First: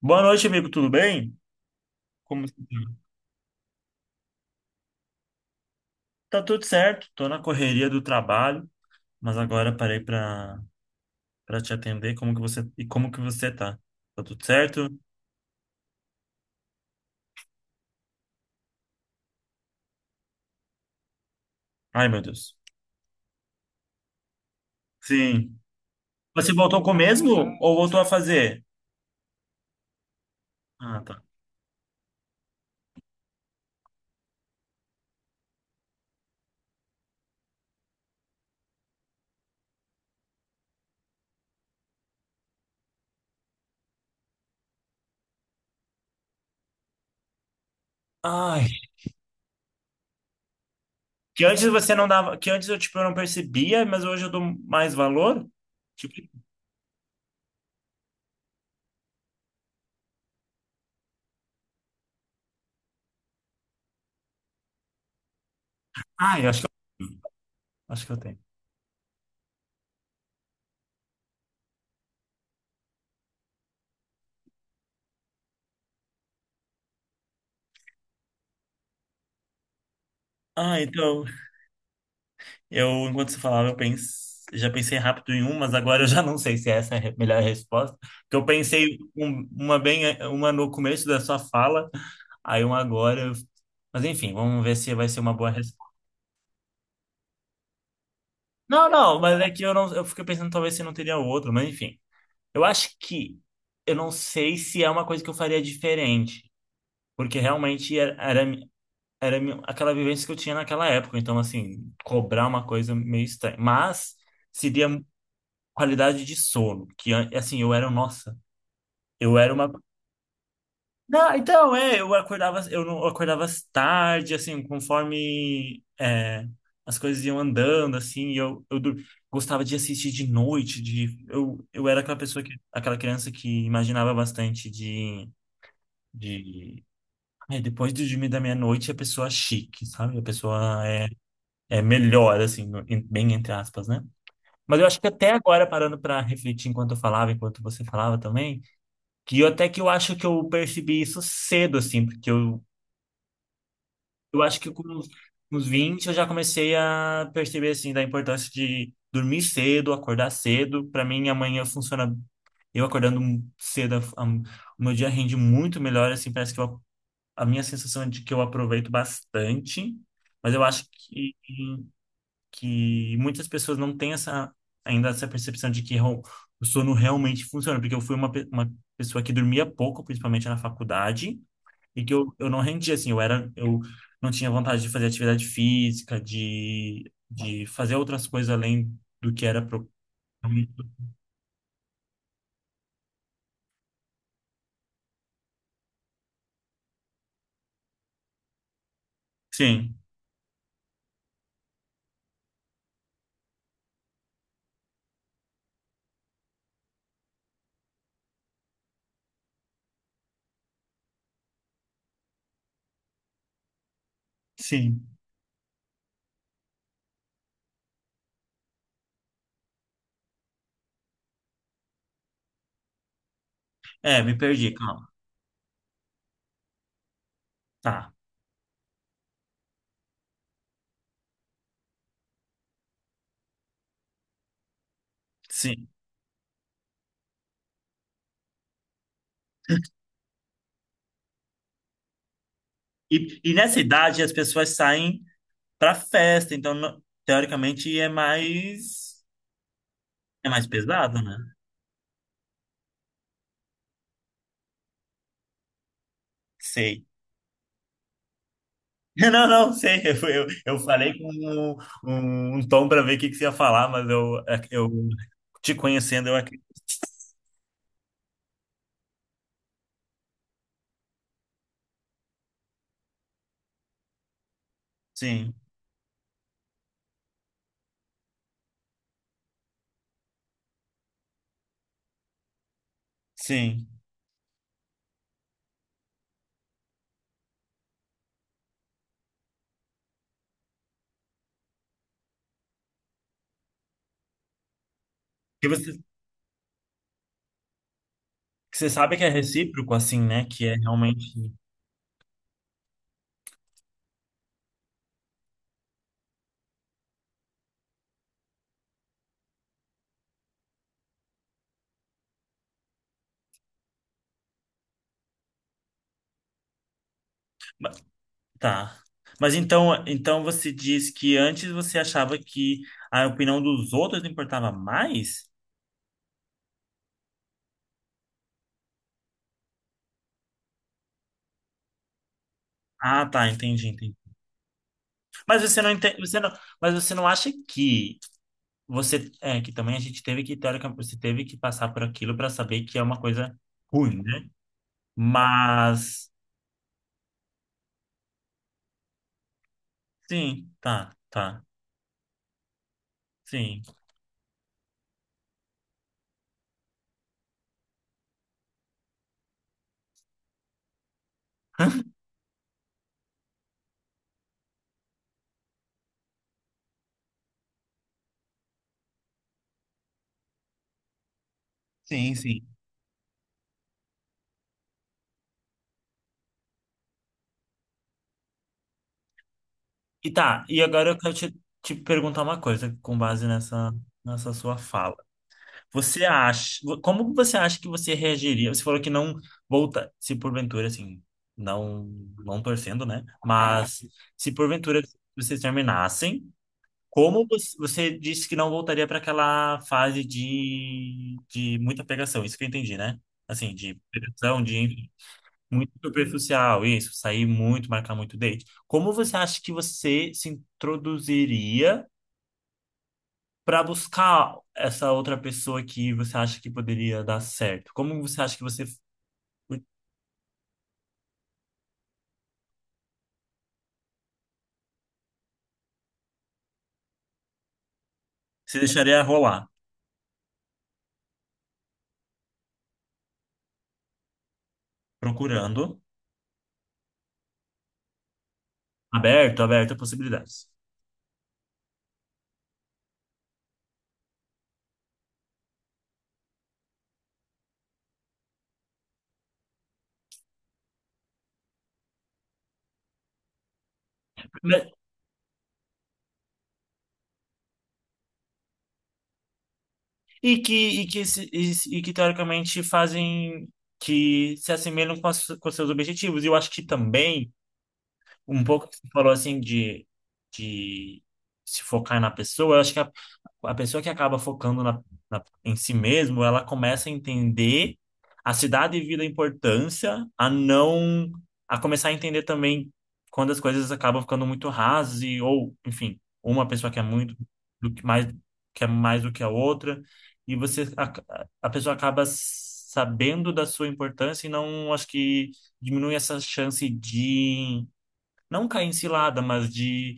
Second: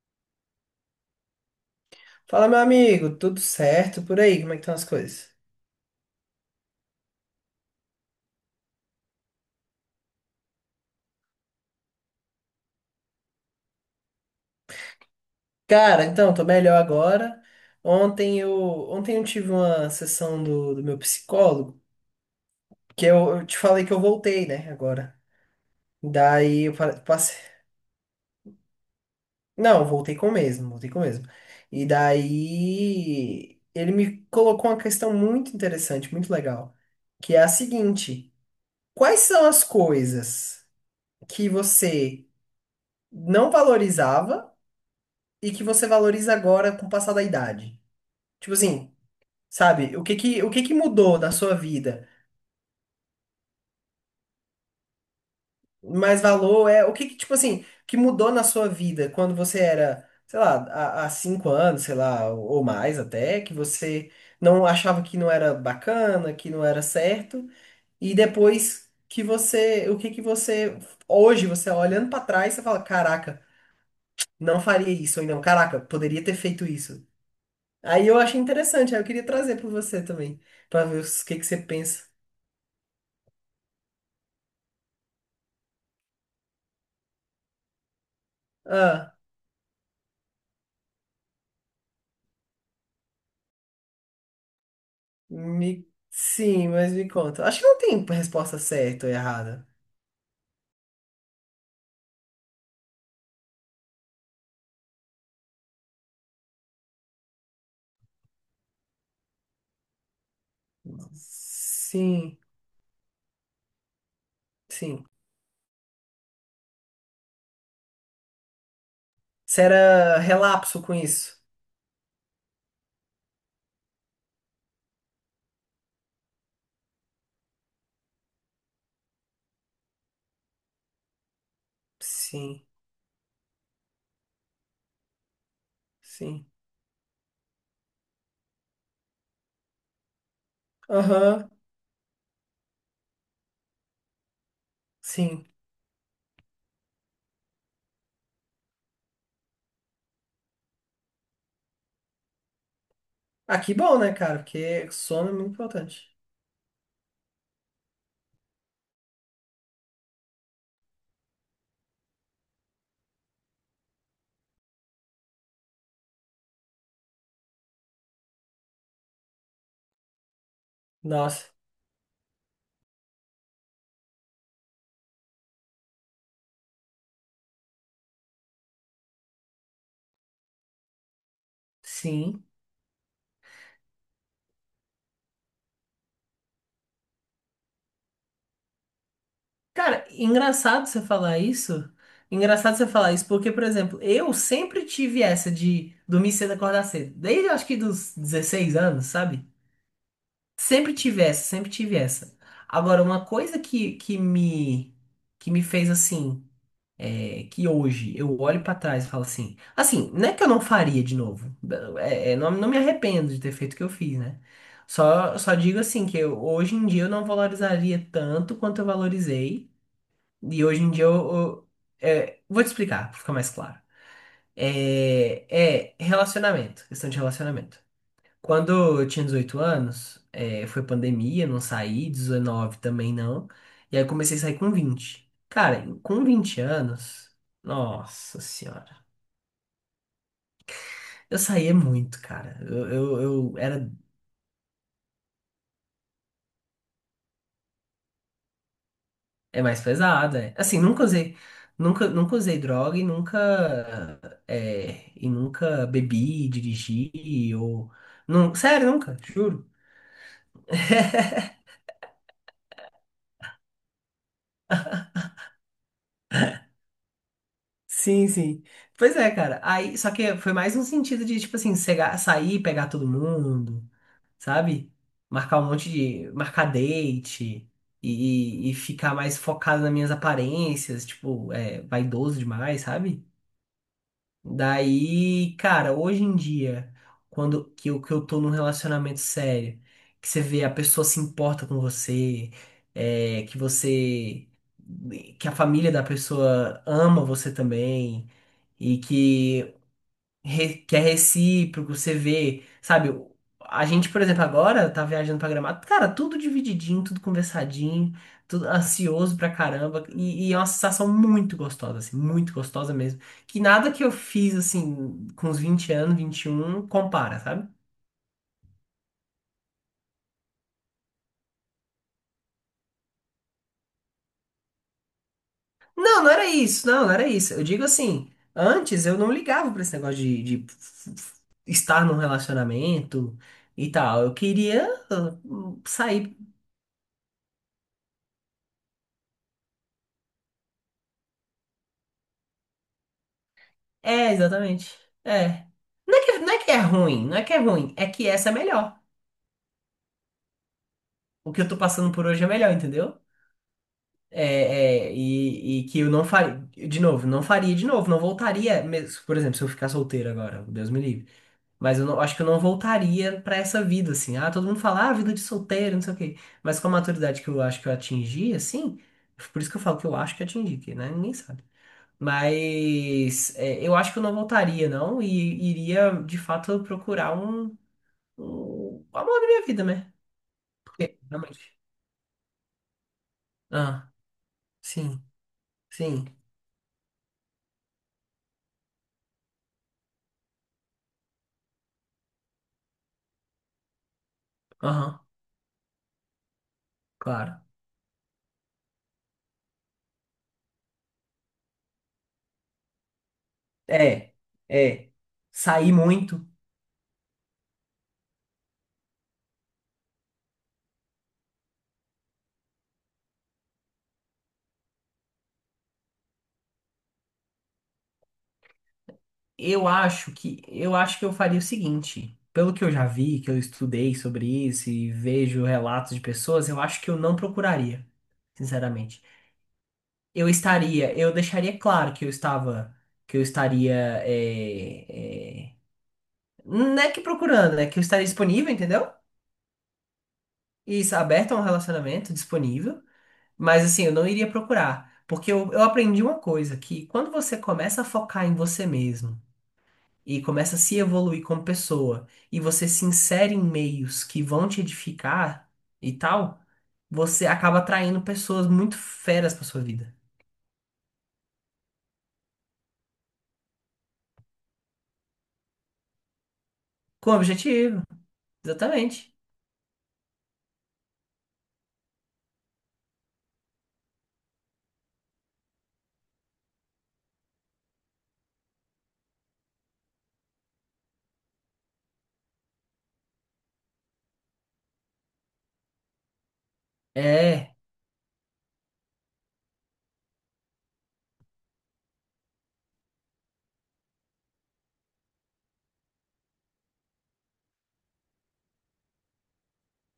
Boa noite, amigo. Tudo bem? Como Fala, você meu tá? amigo, tudo certo por aí? Como é que estão as coisas? Tá tudo certo. Tô na correria do trabalho, mas agora parei para te atender. Como que você e como que você tá? Tá tudo certo? Cara, então, tô melhor agora. Ontem eu, ontem eu tive uma sessão do meu psicólogo, Ai, meu Deus. que eu te falei que eu voltei, né, agora. Sim. Você Daí eu voltou com o mesmo passei. ou voltou a fazer? Não, voltei com o mesmo, voltei com Ah, o tá. mesmo. E daí ele me colocou uma questão muito interessante, muito legal, que é a seguinte: quais são as coisas que você não valorizava e que você valoriza agora com o passar da idade? Tipo Ai, assim, sabe? O que que mudou na que sua antes você não vida? dava, que antes eu tipo eu não percebia, mas hoje eu dou mais valor? Tipo, Mais valor é o que que, tipo assim, que mudou na sua vida quando você era, sei lá, há cinco anos, sei lá, ou mais até, que você não achava que não era bacana, ai, que não era eu, certo, acho que e eu tenho. depois que você, o que que você, hoje você olhando pra trás, você fala, caraca, não faria isso, ou não, caraca, poderia ter feito isso. Aí eu achei interessante, aí eu queria trazer pra você também, Ah, pra ver então o que que você pensa. eu, enquanto você falava, já pensei rápido em um, mas agora eu já não sei se essa é a melhor resposta. Porque eu pensei Ah. Uma bem, uma no começo da sua fala, aí uma agora. Mas enfim, vamos ver se vai ser uma boa Me... resposta. Sim, mas me conta. Acho que não tem resposta Não, certa ou não, mas é que errada. eu não, eu fiquei pensando talvez se não teria outro, mas enfim. Eu acho que eu não sei se é uma coisa que eu faria diferente, porque realmente era era aquela vivência que eu tinha naquela época, então assim, Sim, cobrar uma coisa meio estranha. Mas seria sim. qualidade de sono, que assim, eu era, nossa, eu era Você uma... era relapso com Não, isso? então, é, eu acordava, eu não eu acordava às tarde, assim, conforme é, as coisas iam andando, assim, e eu gostava de assistir de noite, de eu era aquela pessoa, que Sim, aquela criança que imaginava bastante sim. de ai, depois de dormir da meia-noite, a pessoa é chique, sabe? A pessoa é Aham, é melhor, assim, bem entre aspas, né? Mas eu acho que até sim. agora, parando para refletir enquanto eu falava, enquanto você falava também, que eu, até que eu acho que eu percebi isso cedo, assim, porque Ah, que bom, né, cara? eu acho que com Porque uns sono é muito uns 20 importante. eu já comecei a perceber, assim, da importância de dormir cedo, acordar cedo. Para mim, amanhã funciona. Eu acordando cedo, o meu dia rende muito melhor, assim, parece que eu, a minha sensação é de que eu aproveito bastante, mas eu acho que Nossa, muitas pessoas não têm essa ainda essa percepção de que o sono realmente funciona, porque eu fui uma pessoa que dormia pouco, principalmente na faculdade, e que sim. eu não rendia assim, eu não tinha vontade de fazer atividade física, de fazer outras coisas além do que era pro... Cara, engraçado você falar isso. Engraçado você falar isso, porque, por exemplo, eu sempre tive essa de dormir cedo e acordar cedo. Desde eu acho que dos 16 anos, sabe? Sim, Sempre tive essa, sempre tive essa. Agora, uma coisa que me fez assim, é, que hoje eu olho pra trás e falo assim, assim, não é que eu não faria de novo. Não, não me arrependo de ter feito o que eu fiz, né? sim. Só digo assim que hoje em dia eu não valorizaria tanto quanto eu valorizei. E hoje em dia é, vou te explicar, pra ficar mais claro. É, me perdi, calma. É relacionamento, questão de relacionamento. Tá. Quando eu tinha 18 anos, foi pandemia, não saí, 19 também não. E aí eu comecei a sair com 20. Cara, Sim. Com 20 anos, nossa senhora. Eu saía muito, cara. Eu, eu, E eu era. nessa idade as pessoas saem pra festa, então teoricamente É mais pesada. é É. mais Assim, nunca pesado, né? usei. Nunca usei droga e nunca. Nunca bebi, Sei. dirigi, ou. Não, sério, nunca, Não, juro. não, sei. Eu falei com um tom para ver o que, que você ia falar, mas eu, é, eu te conhecendo, eu acredito. Sim, sim. Pois é, cara. Aí, só que foi mais um sentido de, tipo assim, sair, pegar todo mundo, sabe? Sim, Marcar um monte de. Marcar date e ficar mais focado nas minhas aparências, tipo, é, vaidoso demais, sabe? sim. Daí, cara, hoje em dia, quando que eu tô num relacionamento sério, que você vê a pessoa se importa com você, é, que você. Que a Que família você, da pessoa ama você também que você e sabe que é que, recíproco, assim, né? Que é que é realmente. recíproco, você vê, sabe? A gente, por exemplo, agora tá viajando pra Gramado, cara, tudo divididinho, tudo conversadinho, tudo ansioso pra caramba, e é uma sensação muito gostosa, assim, muito gostosa mesmo. Que nada que eu fiz, assim, com os 20 anos, 21 compara, sabe? Mas... Tá. Mas então, então você diz que antes você achava que a opinião dos outros importava mais? Não, não era isso. Eu digo assim, antes eu não ligava pra esse negócio de estar num Ah, relacionamento tá, entendi, e entendi. tal. Eu queria Mas você não entende, sair. você não, mas você não acha que... Você é que também a gente teve que teoricamente você teve que passar por aquilo para saber que é uma coisa ruim, É, né? exatamente. É. Mas não é que é ruim, não é que é ruim, é que essa é melhor. sim, tá, O que tá. eu tô passando por hoje é melhor, entendeu? Sim. E que eu não faria, de novo, não faria de novo, não voltaria, por exemplo, se eu ficar solteiro agora, Deus me livre. Mas eu não, acho que eu não voltaria pra essa vida, assim. Ah, todo mundo fala, ah, vida de solteiro, não sei o quê. Mas com a maturidade que eu acho que eu atingi, assim, por isso que eu falo que eu acho que atingi, que né? Ninguém sabe. Sim, sim. Mas é, eu acho que eu não voltaria, não, e iria de fato procurar um o amor da minha vida, né? E tá, e agora Porque eu quero te realmente. te perguntar uma coisa com base nessa Ah, nessa sua fala. sim, Você sim. acha, como você acha que você reagiria? Você falou que não volta, se porventura assim, não, não torcendo, né? Mas se porventura Aham, vocês terminassem... Como claro. você, você disse que não voltaria para aquela fase de muita pegação, isso que eu entendi, né? Assim, de É, pegação, de é. muito Sair muito. superficial, isso, sair muito, marcar muito date. Como você acha que você se introduziria para buscar essa outra pessoa que você acha que poderia dar certo? Como você acha que você Eu acho que eu faria o seguinte. Pelo que eu já vi, que eu estudei sobre isso e vejo relatos de pessoas, eu acho que eu não procuraria, se deixaria sinceramente. rolar? Eu deixaria claro que eu estava, que eu estaria, é, é, Procurando, não é que procurando, né? Que eu estaria disponível, entendeu? aberto, aberto a possibilidades. Isso, aberto a um relacionamento, disponível, mas assim, eu não iria procurar. Porque eu aprendi uma coisa, que quando você começa a focar em você mesmo e começa a se evoluir como pessoa e você se insere em meios que vão te edificar e tal, você acaba atraindo pessoas muito feras pra sua vida. E que, e que, e, e que teoricamente fazem que se assemelham com, as, com seus objetivos. E eu acho que Com também objetivo, um pouco que você exatamente. falou assim de se focar na pessoa, eu acho que a pessoa que acaba focando na, em si mesmo, ela começa a entender a se dar devida importância, a não, a começar a entender também quando as coisas acabam ficando muito rasas e, ou, enfim, uma pessoa quer muito É, do que mais quer mais do que a outra, e você a pessoa acaba sabendo da sua importância e não acho que diminui essa chance de não cair em cilada, mas de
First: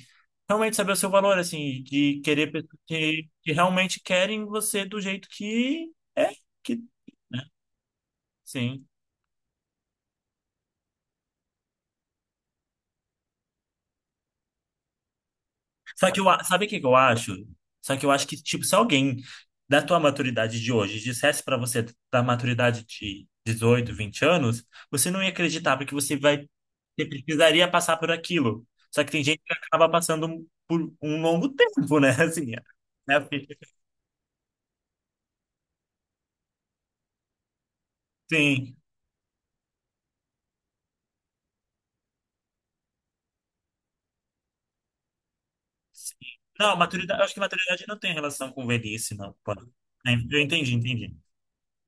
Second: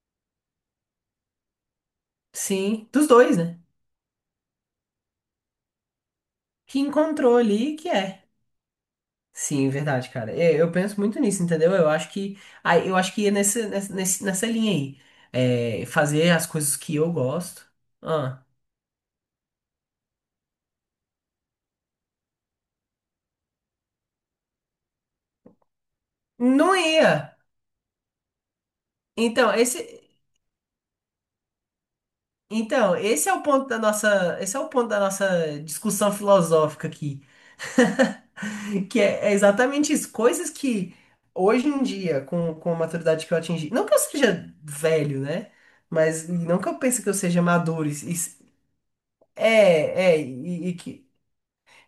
realmente saber o seu valor, assim, de querer pessoas sim, dos dois, que né? realmente querem você do jeito que é, que Que encontrou ali que é. sim. Sim, verdade, cara. É, eu penso muito nisso, entendeu? Eu acho que, aí eu acho que é nessa linha aí. É, Só que eu, fazer as sabe o coisas que que eu que eu acho? gosto. Só que eu acho que, Ah, tipo, se alguém da tua maturidade de hoje dissesse pra você da maturidade de dezoito, 20 anos, você não ia acreditar, porque você vai, não você ia. precisaria passar por aquilo. Só que tem gente que Então, acaba esse, passando por um longo tempo, né? Assim, então, é, a esse é o ponto da nossa, esse é o ponto da nossa discussão filosófica aqui. sim. Que é, é exatamente isso. Coisas que hoje em dia, com a maturidade que eu atingi, não que eu seja velho, né? Sim. Mas não que Não, eu pense que eu maturidade, acho que seja maturidade maduro. não tem isso- relação com velhice, não. Pode. É, é, é, eu e, entendi, e que. entendi.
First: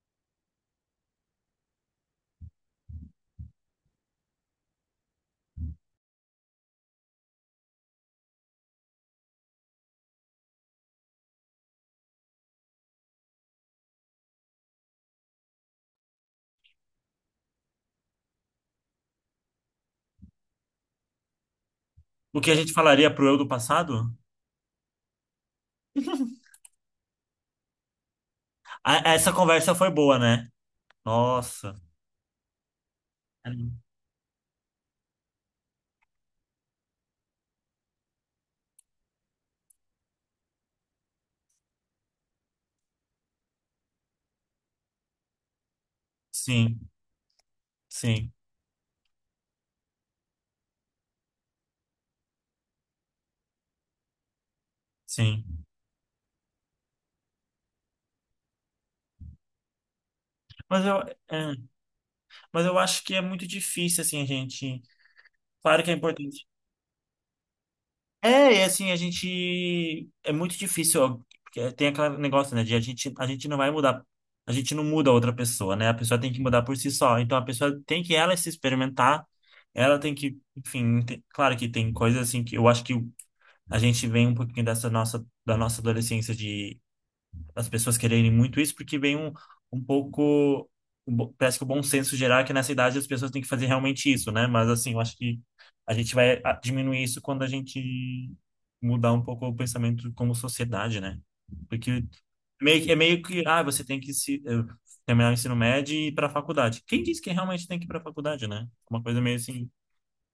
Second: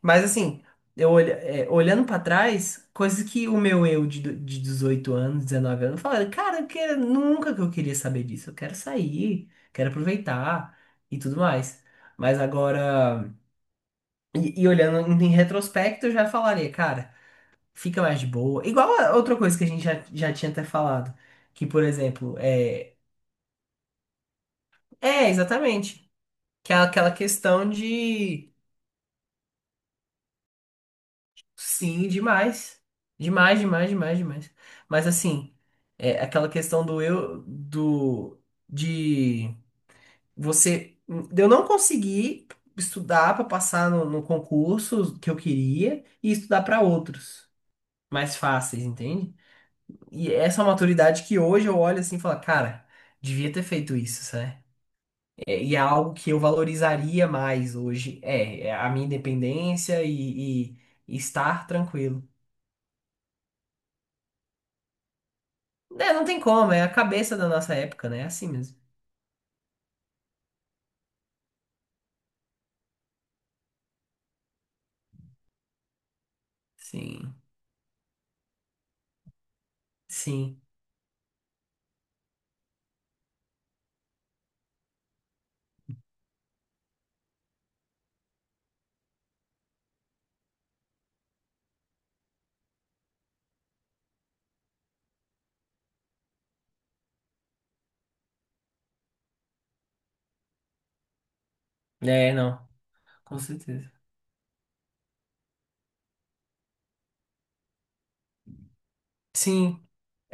Mas assim, eu olha, é, olhando pra trás, coisas que o meu eu de, de 18 anos, 19 anos, falava, cara, nunca que eu queria saber disso. Eu quero sair, quero aproveitar e tudo mais. Mas agora, e olhando em retrospecto, eu já falaria, cara. Fica mais de boa. Igual a outra coisa que a gente já tinha até falado. Que, por exemplo, O que a gente é. falaria pro eu do passado? É, exatamente. Que é aquela questão de. Ah, essa conversa foi boa, né? Nossa. Sim, demais. Demais, demais, demais, demais. Mas assim, é aquela questão do eu. Do. De. Você. De eu não conseguir estudar para passar no concurso que eu queria e estudar para Sim, outros sim, mais fáceis, entende? E essa é uma maturidade que hoje eu olho assim e falo, cara, devia ter feito isso, né. É, sim. e é algo que eu valorizaria mais hoje. É, é a minha independência Mas eu, e é, estar tranquilo. mas eu acho que é muito difícil, assim, a gente... Claro que é É, não tem importante. como, é a cabeça da nossa época, né? É assim É, e mesmo. assim, a gente... É muito difícil, ó, porque é, tem aquele negócio, né, de a gente não vai mudar. A gente não muda a outra pessoa, né? A pessoa tem que mudar por si só. Sim, Então a pessoa tem que ela se experimentar, ela tem que, sim. enfim, claro que tem coisas assim que eu acho que a gente vem um pouquinho dessa nossa, da nossa adolescência, as pessoas quererem muito isso, porque vem um, um pouco. Parece que o bom senso geral é que nessa idade as pessoas têm que fazer realmente isso, né? Mas assim, eu acho que a gente vai ah, diminuir isso quando a gente mudar um pouco o pensamento como sociedade, né? Porque É, não, meio, é meio com que, ah, você certeza. tem que se, terminar o ensino médio e ir para a faculdade. Quem disse que realmente tem que ir para a faculdade, né? Uma coisa meio assim Sim.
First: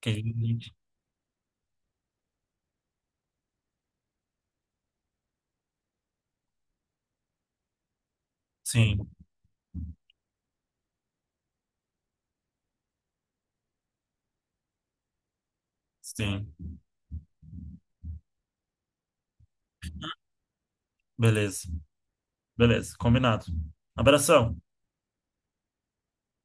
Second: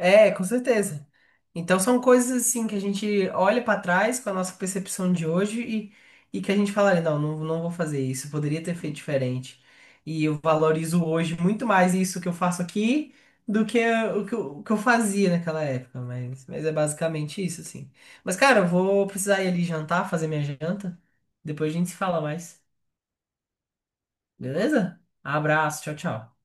que a com gente... certeza. Então são coisas assim que a gente olha pra trás com a nossa percepção de hoje e que a gente fala, não, não, não vou fazer isso, eu poderia ter feito Sim, diferente. E eu valorizo hoje muito mais isso que eu faço aqui do que o que eu fazia naquela época, sim. mas é basicamente isso, assim. Mas, cara, eu vou precisar ir ali jantar, fazer minha janta. Beleza, Depois a gente se fala mais, beleza, combinado. Abração. beleza? Abraço, tchau, tchau.